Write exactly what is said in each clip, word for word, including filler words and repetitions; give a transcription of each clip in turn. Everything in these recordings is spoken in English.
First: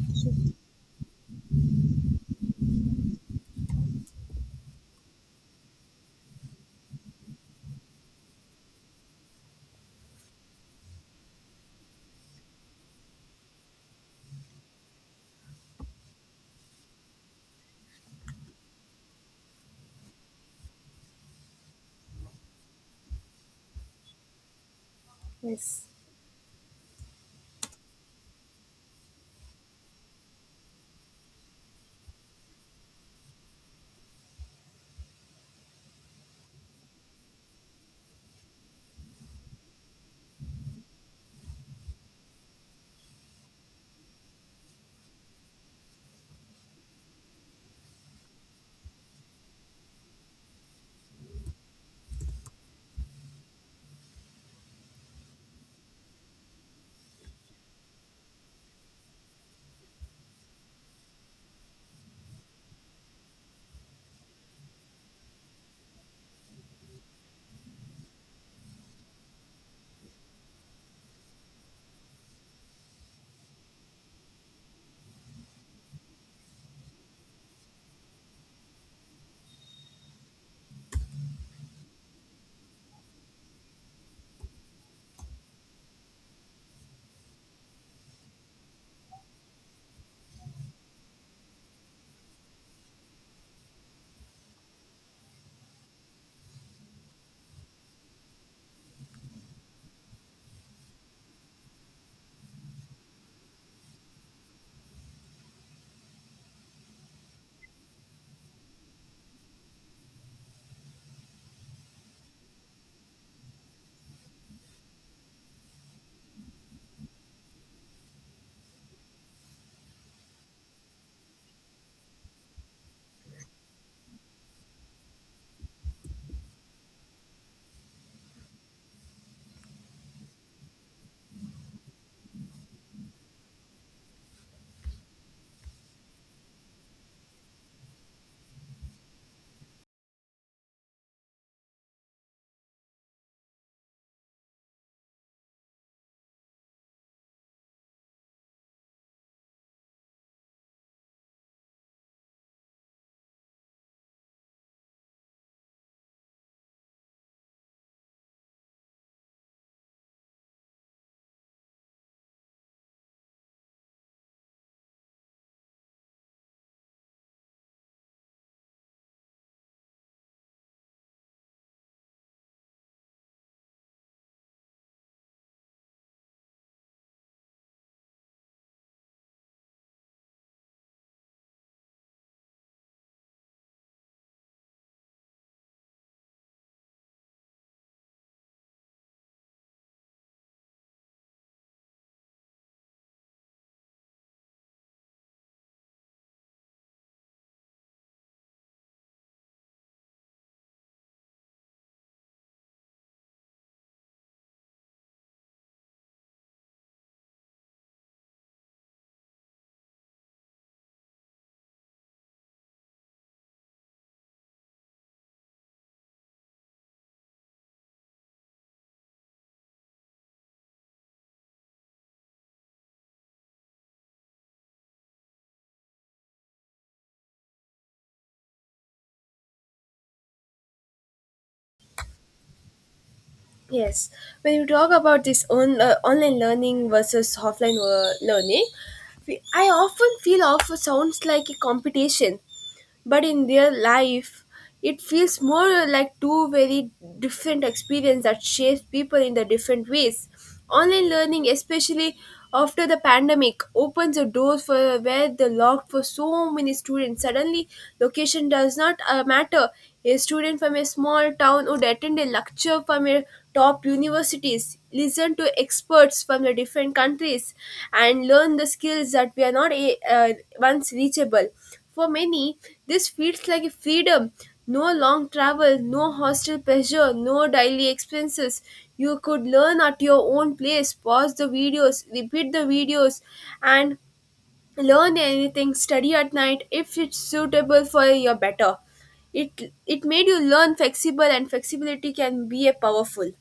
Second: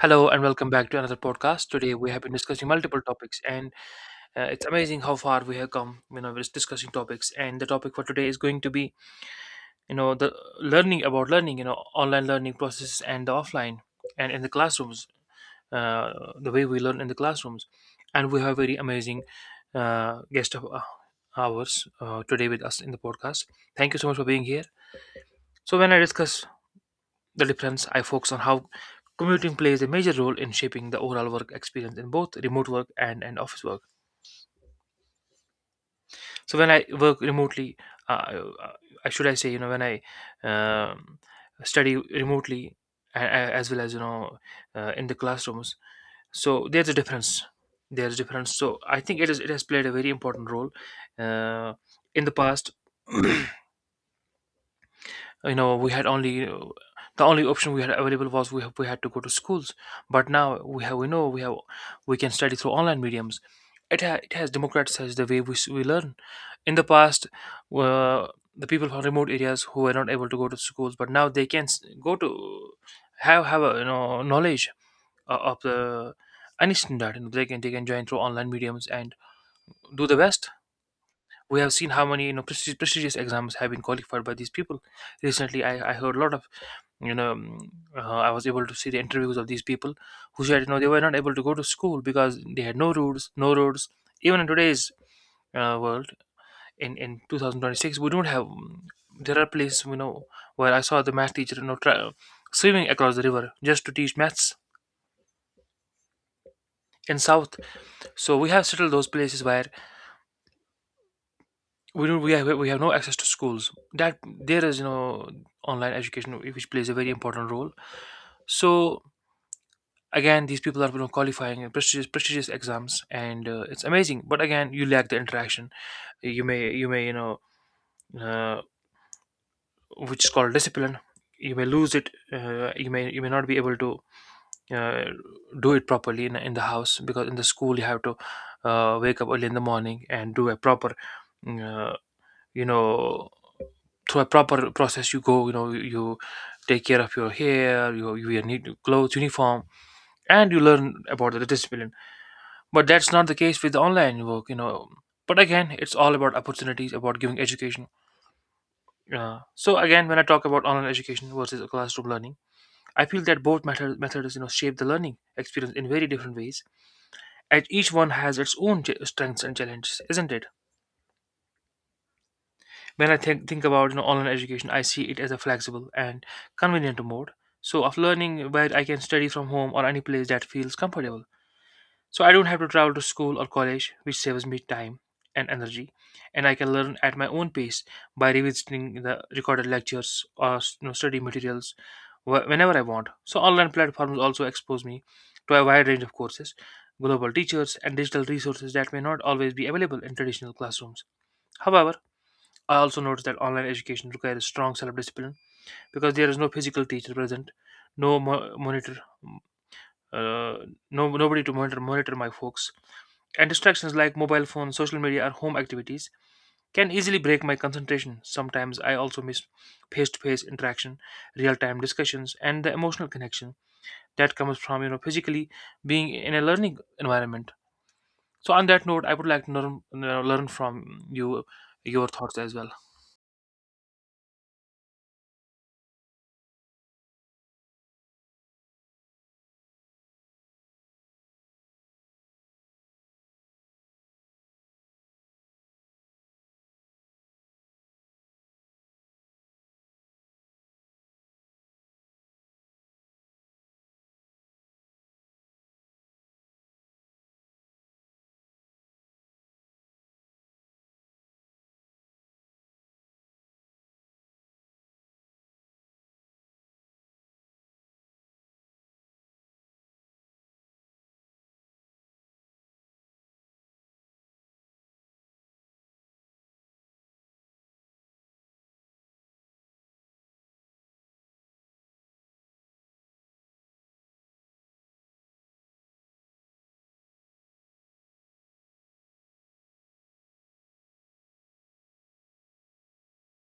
Hello and welcome back to another podcast. Today we have been discussing multiple topics, and uh, it's amazing how far we have come. You know, we're just discussing topics, and the topic for today is going to be, you know, the learning about learning. You know, online learning processes and the offline, and in the classrooms, uh, the way we learn in the classrooms, and we have a very amazing uh, guest of uh, ours uh, today with us in the podcast. Thank you so much for being here. So Yes, when I discuss the difference, I focus on how commuting plays a major role in shaping the overall work experience in both remote work and, and office work. So when I work remotely, uh, I should I say, you know when I um, study remotely, a- a- as well as, you know uh, in the classrooms. So there's a difference. There's a difference. So I think it is it has played a very important role uh, in the past. You know we had only, uh, the only option we had available was, we, we had to go to schools, but now we have we know we have we can study through online mediums. It, ha- it has democratized the way we, s- we learn. In the past, uh, the people from remote areas who were not able to go to schools, but now they can s- go to, have have a, you know knowledge o- of the any standard, you know, they can they can join through online mediums and do the best. We have seen how many, you know prestigious, prestigious exams have been qualified by these people. Recently, I, I heard a lot of you know mm, uh, i was able to see the interviews of these people who said, you know they were not able to go to school because they had no roads, no roads. Even in today's uh, world, in in two thousand twenty-six, we don't have mm, There are places, you know where I saw the math teacher, you know tra- swimming across the river just to teach maths in south. So we have settled those places where we don't we have we have no access to schools, that there is, you know online education, which plays a very important role. So again, these people are, you know, qualifying in prestigious prestigious exams, and uh, it's amazing. But again, you lack the interaction. you may you may you know uh, which is called discipline, you may lose it. uh, you may you may not be able to, uh, do it properly in, in the house, because in the school you have to, uh, wake up early in the morning and do a proper, uh, you know through a proper process. You go, you know you take care of your hair, you, you need clothes, uniform, and you learn about the discipline. But that's not the case with online work, you know but again, it's all about opportunities, about giving education. Uh, so again, when I talk about online education versus classroom learning, I feel that both method, methods you know shape the learning experience in very different ways, and each one has its own ch- strengths and challenges, isn't it? When I think, think about, you know online education, I see it as a flexible and convenient mode, so, of learning, where I can study from home or any place that feels comfortable. So I don't have to travel to school or college, which saves me time and energy, and I can learn at my own pace by revisiting the recorded lectures or, you know, study materials, wh- whenever I want. So online platforms also expose me to a wide range of courses, global teachers, and digital resources that may not always be available in traditional classrooms. However, I also notice that online education requires strong self-discipline, because there is no physical teacher present, no mo- monitor, uh, no nobody to monitor monitor my focus, and distractions like mobile phones, social media, or home activities can easily break my concentration. Sometimes I also miss face-to-face interaction, real-time discussions, and the emotional connection that comes from, you know physically being in a learning environment. So on that note, I would like to learn, you know, learn from you your thoughts as well. yes. When you talk about this on, uh, online learning versus offline uh, learning, we, I often feel often sounds like a competition, but in real life, it feels more like two very different experiences that shapes people in the different ways. Online learning, especially after the pandemic, opens the doors for where the locked for so many students. Suddenly, location does not uh, matter. A student from a small town would attend a lecture from a top universities, listen to experts from the different countries, and learn the skills that were not a, uh, once reachable. For many, this feels like a freedom. No long travel, no hostel pressure, no daily expenses. You could learn at your own place, pause the videos, repeat the videos, and learn anything, study at night if it's suitable for your better. It, it made you learn flexible, and flexibility can be a powerful.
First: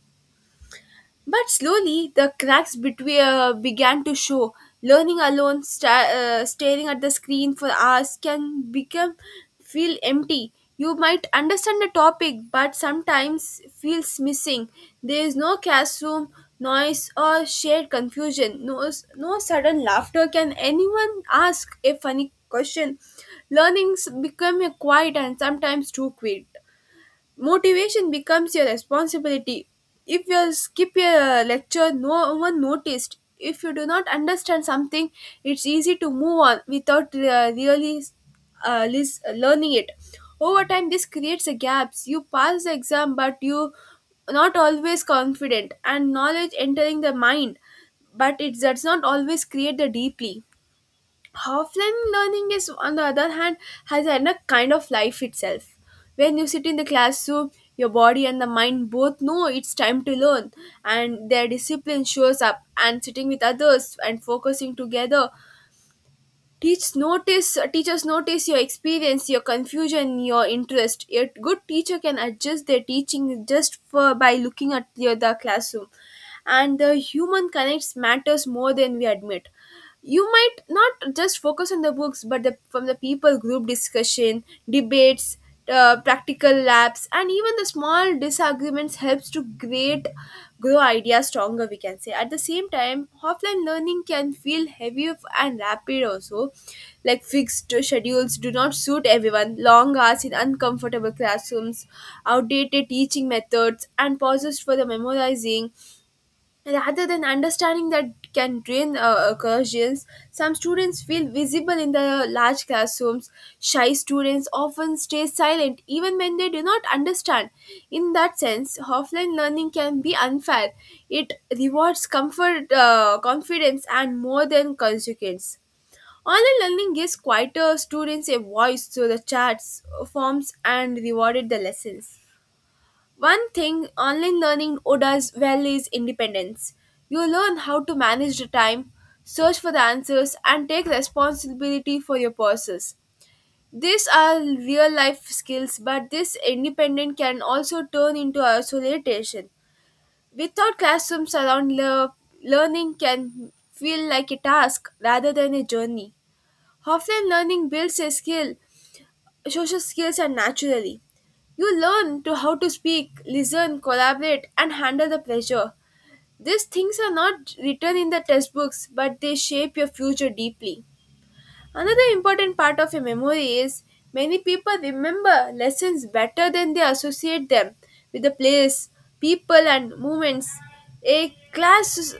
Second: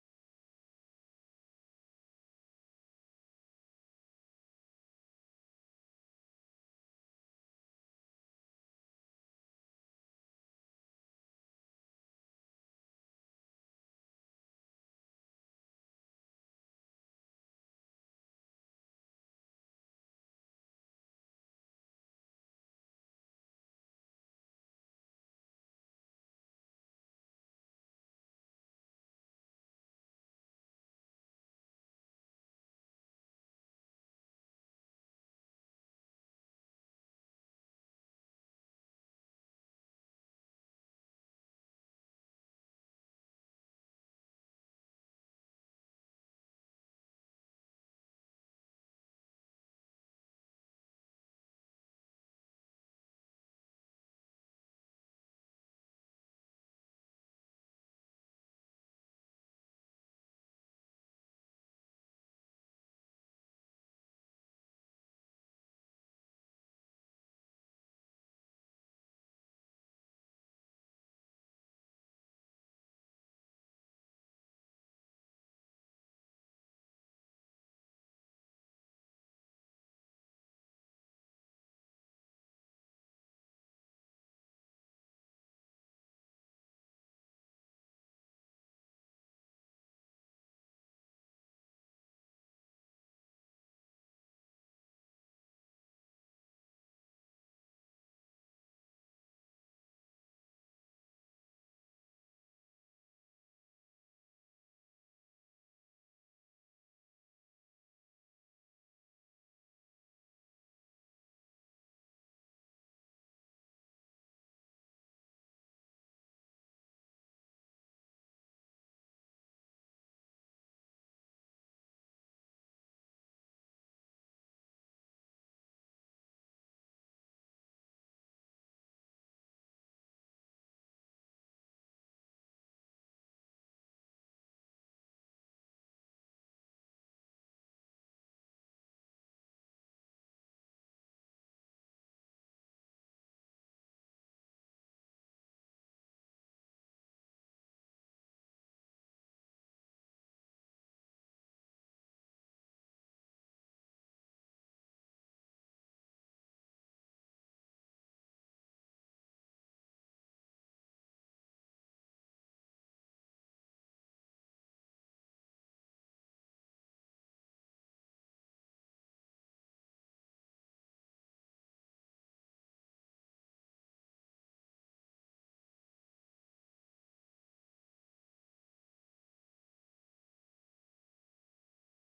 But slowly, the cracks between, uh, began to show. Learning alone, sta- uh, staring at the screen for hours can become feel empty. You might understand the topic, but sometimes feels missing. There is no classroom noise or shared confusion. No, s- no sudden laughter. Can anyone ask a funny question? Learnings become a quiet and sometimes too quick motivation becomes your responsibility. If you skip a lecture no one noticed. If you do not understand something, it's easy to move on without uh, really uh, lis- uh, learning it. Over time this creates a gaps. You pass the exam but you not always confident and knowledge entering the mind, but it does not always create the deeply. Offline learning is on the other hand has had a kind of life itself. When you sit in the classroom, your body and the mind both know it's time to learn, and their discipline shows up and sitting with others and focusing together. Teach notice teachers notice your experience, your confusion, your interest. A good teacher can adjust their teaching just for by looking at the, the classroom, and the human connects matters more than we admit. You might not just focus on the books but the, from the people, group discussion, debates, uh, practical labs, and even the small disagreements helps to create grow ideas stronger, we can say. At the same time, offline learning can feel heavy and rapid also, like fixed schedules do not suit everyone, long hours in uncomfortable classrooms, outdated teaching methods and pauses for the memorizing rather than understanding that can drain uh, occasions. Some students feel visible in the large classrooms. Shy students often stay silent even when they do not understand. In that sense, offline learning can be unfair. It rewards comfort, uh, confidence, and more than consequence. Online learning gives quieter students a voice through the chats, forms, and rewarded the lessons. One thing online learning does well is independence. You learn how to manage the time, search for the answers, and take responsibility for your process. These are real life skills, but this independence can also turn into isolation. Without classrooms around, le- learning can feel like a task rather than a journey. Offline learning builds a skill. Social skills are naturally. You learn to how to speak, listen, collaborate, and handle the pressure. These things are not written in the textbooks, but they shape your future deeply. Another important part of a memory is many people remember lessons better than they associate them with the place, people, and moments. A class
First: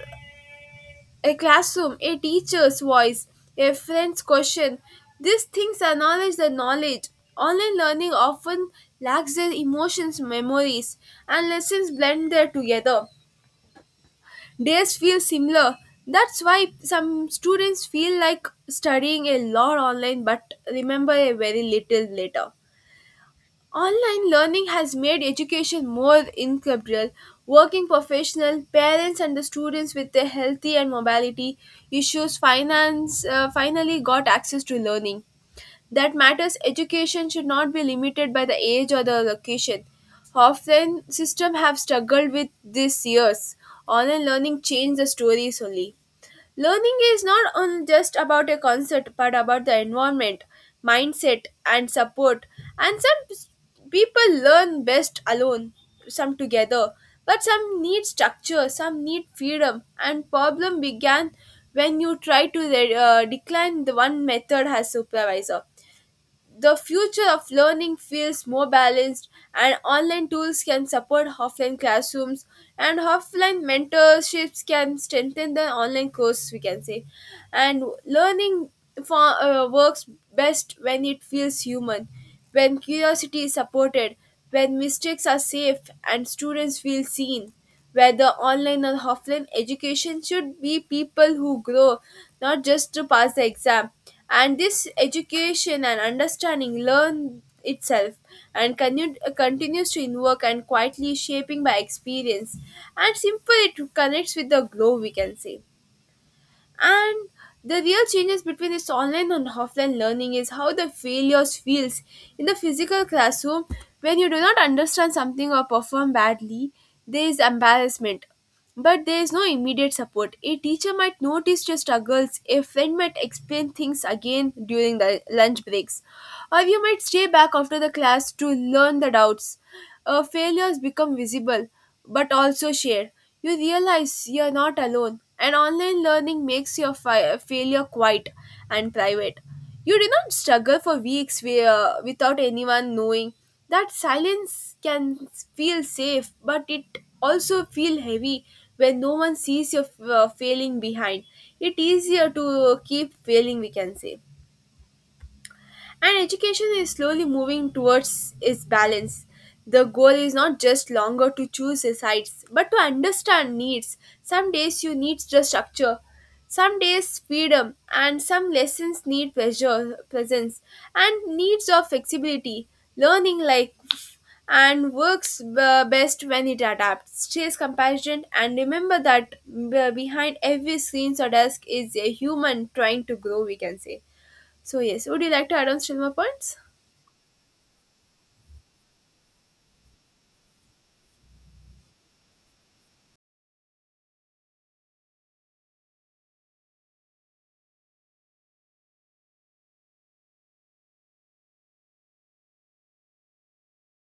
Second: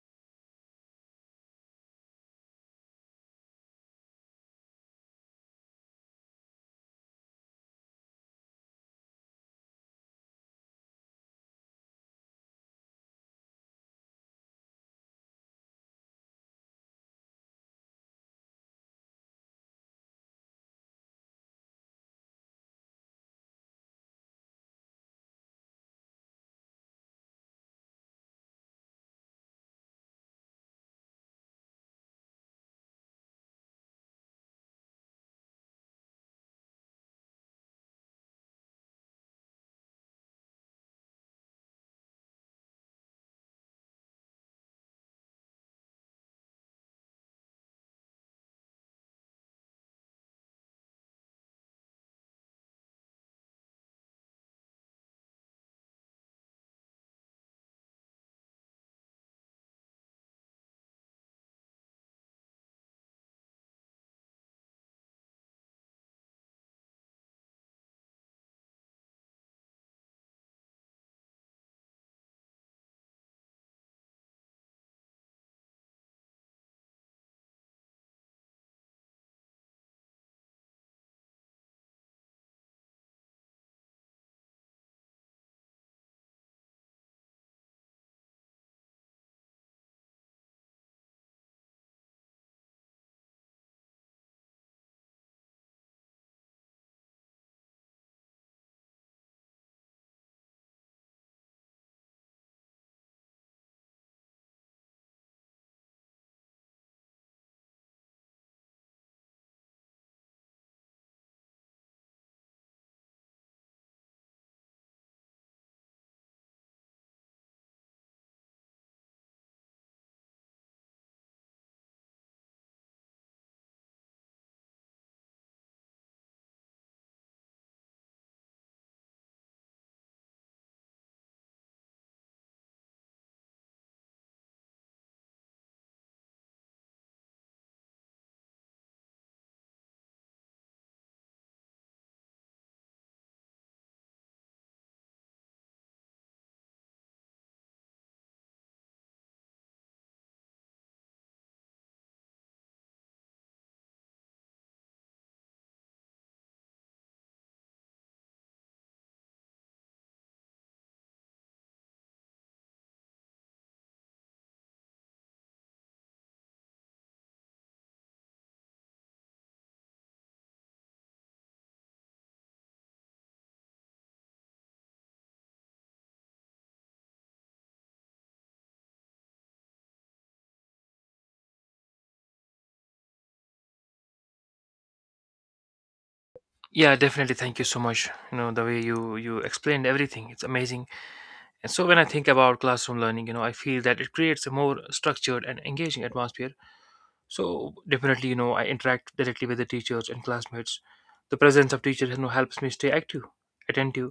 a classroom, a teacher's voice, a friend's question. These things acknowledge the knowledge. Online learning often lacks their emotions, memories, and lessons blend there together. Days feel similar. That's why some students feel like studying a lot online but remember a very little later. Online learning has made education more integral. Working professional, parents and the students with their healthy and mobility issues finance uh, finally got access to learning that matters. Education should not be limited by the age or the location. Often systems have struggled with this years. Online learning changed the stories only. Learning is not on just about a concept but about the environment, mindset, and support. And some s- people learn best alone, some together, but some need structure, some need freedom. And problem began when you try to re- uh, decline the one method as supervisor. The future of learning feels more balanced, and online tools can support offline classrooms, and offline mentorships can strengthen the online course, we can say. And learning for, uh, works best when it feels human, when curiosity is supported, when mistakes are safe, and students feel seen whether online or offline. Education should be people who grow, not just to pass the exam, and this education and understanding learn itself and continue, continues to invoke and quietly shaping by experience and simple it connects with the glow, we can say. And the real changes between this online and offline learning is how the failures feels. In the physical classroom, when you do not understand something or perform badly, there is embarrassment. But there is no immediate support. A teacher might notice your struggles, a friend might explain things again during the lunch breaks, or you might stay back after the class to learn the doubts. Uh, failures become visible but also share. You realize you're not alone, and online learning makes your fi- failure quiet and private. You do not struggle for weeks where, without anyone knowing. That silence can feel safe, but it also feel heavy when no one sees your uh, failing behind. It easier to keep failing, we can say. And education is slowly moving towards its balance. The goal is not just longer to choose the sides, but to understand needs. Some days you need just structure, some days freedom, and some lessons need pleasure, presence, and needs of flexibility. Learning like and works uh, best when it adapts. Stays compassionate and remember that uh, behind every screen or desk is a human trying to grow. We can say. So yes, would you like to add on still more points? Yeah, definitely, thank you so much. You know the way you you explained everything, it's amazing. And so when I think about classroom learning, you know, I feel that it creates a more structured and engaging atmosphere. So definitely, you know, I interact directly with the teachers and classmates. The presence of teachers, you know, helps me stay active, attentive,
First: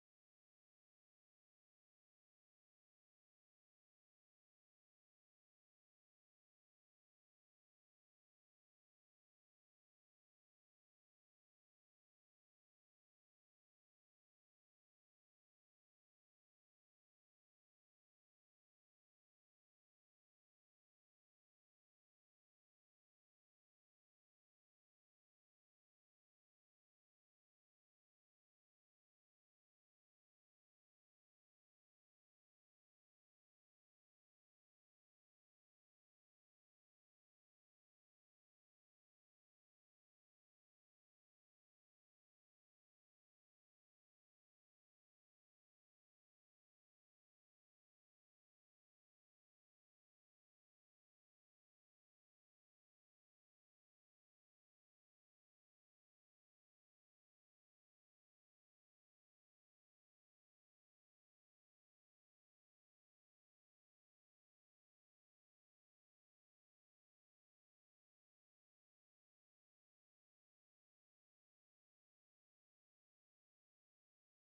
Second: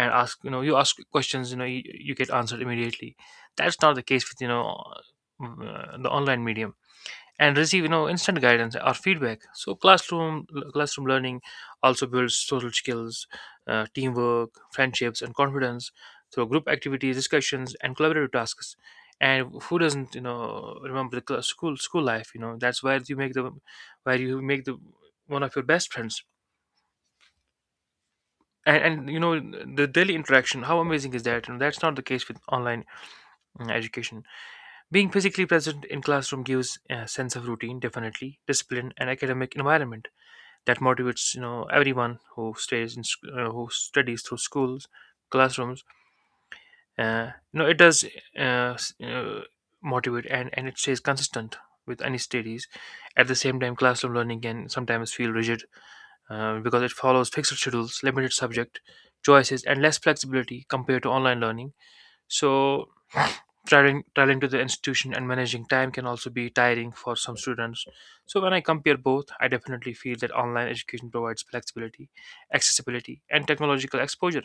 and ask, you know, you ask questions, you know, you, you get answered immediately. That's not the case with, you know, uh, the online medium, and receive, you know instant guidance or feedback. So classroom classroom learning also builds social skills, uh, teamwork, friendships, and confidence through group activities, discussions, and collaborative tasks. And who doesn't, you know remember the cla- school school life? You know that's where you make the where you make the one of your best friends. And, and you know the daily interaction, how amazing is that you that's not the case with online, mm, education. Being physically present in classroom gives a sense of routine, definitely discipline, and academic environment that motivates, you know everyone who stays in sc- uh, who studies through schools, classrooms. Uh, you know it does, uh, s- uh, motivate, and and it stays consistent with any studies. At the same time, classroom learning can sometimes feel rigid, uh, because it follows fixed schedules, limited subject choices, and less flexibility compared to online learning. So traveling traveling to the institution and managing time can also be tiring for some students. So when I compare both, I definitely feel that online education provides flexibility, accessibility, and technological exposure,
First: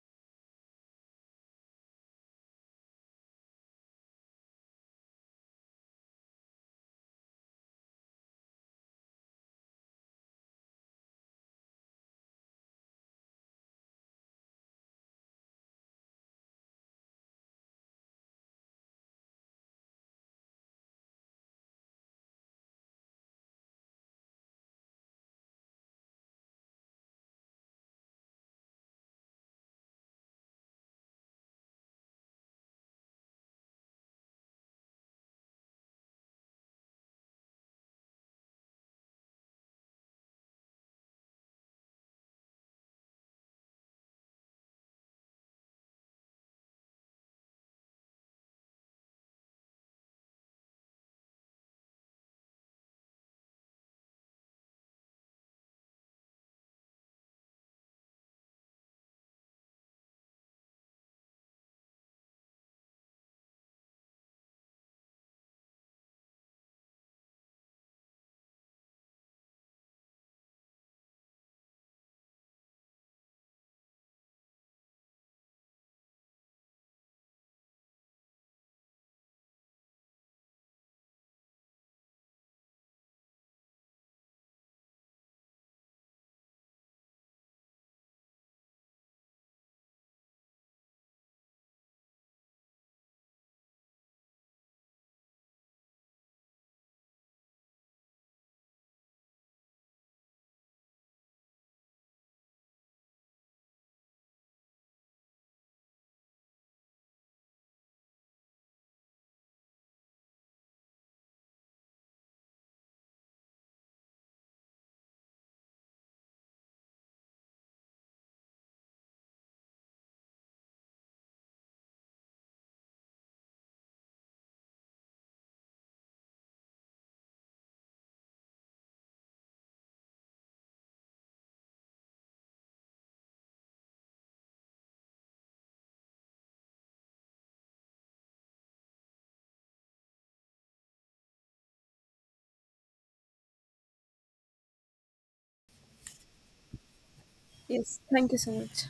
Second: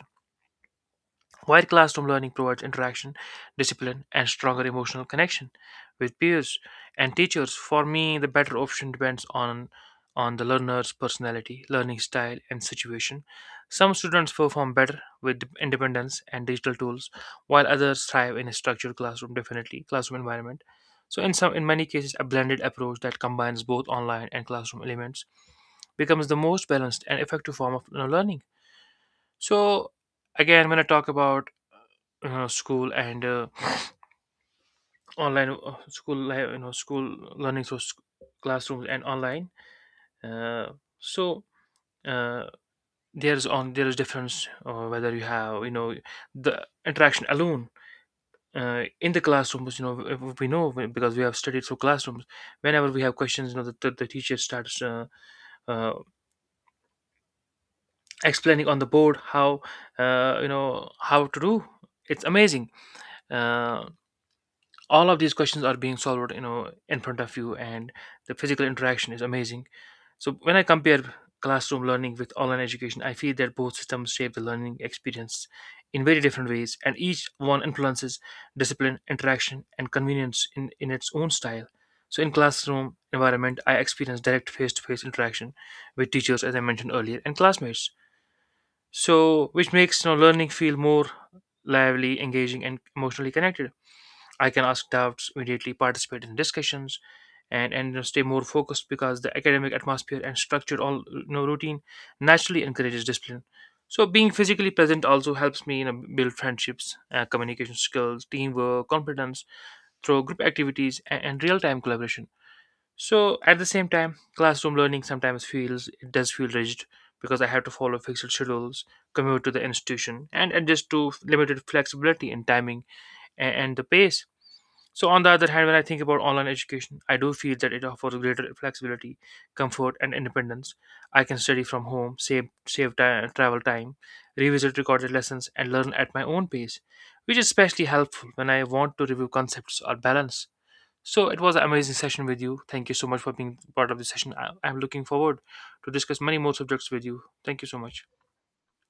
while classroom learning provides interaction, discipline, and stronger emotional connection with peers and teachers. For me, the better option depends on on the learner's personality, learning style, and situation. Some students perform better with independence and digital tools, while others thrive in a structured classroom, definitely classroom environment. So, in some, in many cases, a blended approach that combines both online and classroom elements becomes the most balanced and effective form of, you know, learning. So, again, when I talk about, uh, school, and uh, online, uh, school li- you know school learning through sc- classrooms, and online, uh, so, uh, there's on there is difference, uh, whether you have, you know the interaction alone, uh, in the classrooms. You know w- we know, because we have studied through classrooms. Whenever we have questions, you know the, the, the teacher starts, uh, uh, explaining on the board, how uh, you know how to do. It's amazing. uh, all of these questions are being solved, you know in front of you, and the physical interaction is amazing. So when I compare classroom learning with online education, I feel that both systems shape the learning experience in very different ways, and each one influences discipline, interaction, and convenience in, in its own style. So in classroom environment, I experience direct face-to-face interaction with teachers, as I mentioned earlier, and classmates, so which makes, you know, learning feel more lively, engaging, and emotionally connected. I can ask doubts, immediately participate in discussions, and and you know, stay more focused, because the academic atmosphere and structured, all, you know, routine naturally encourages discipline. So being physically present also helps me, you know, build friendships, uh, communication skills, teamwork, confidence through group activities and, and real-time collaboration. So at the same time, classroom learning sometimes feels it does feel rigid, because I have to follow fixed schedules, commute to the institution, and adjust to limited flexibility in timing and, and the pace. So, on the other hand, when I think about online education, I do feel that it offers greater flexibility, comfort, and independence. I can study from home, save save ti- travel time, revisit recorded lessons, and learn at my own pace, which is especially helpful when I want to review concepts or balance. So, it was an amazing session with you. Thank you so much for being part of the session. I- I'm looking forward to discuss many more subjects with you. Thank you so Yes, much. thank you so much.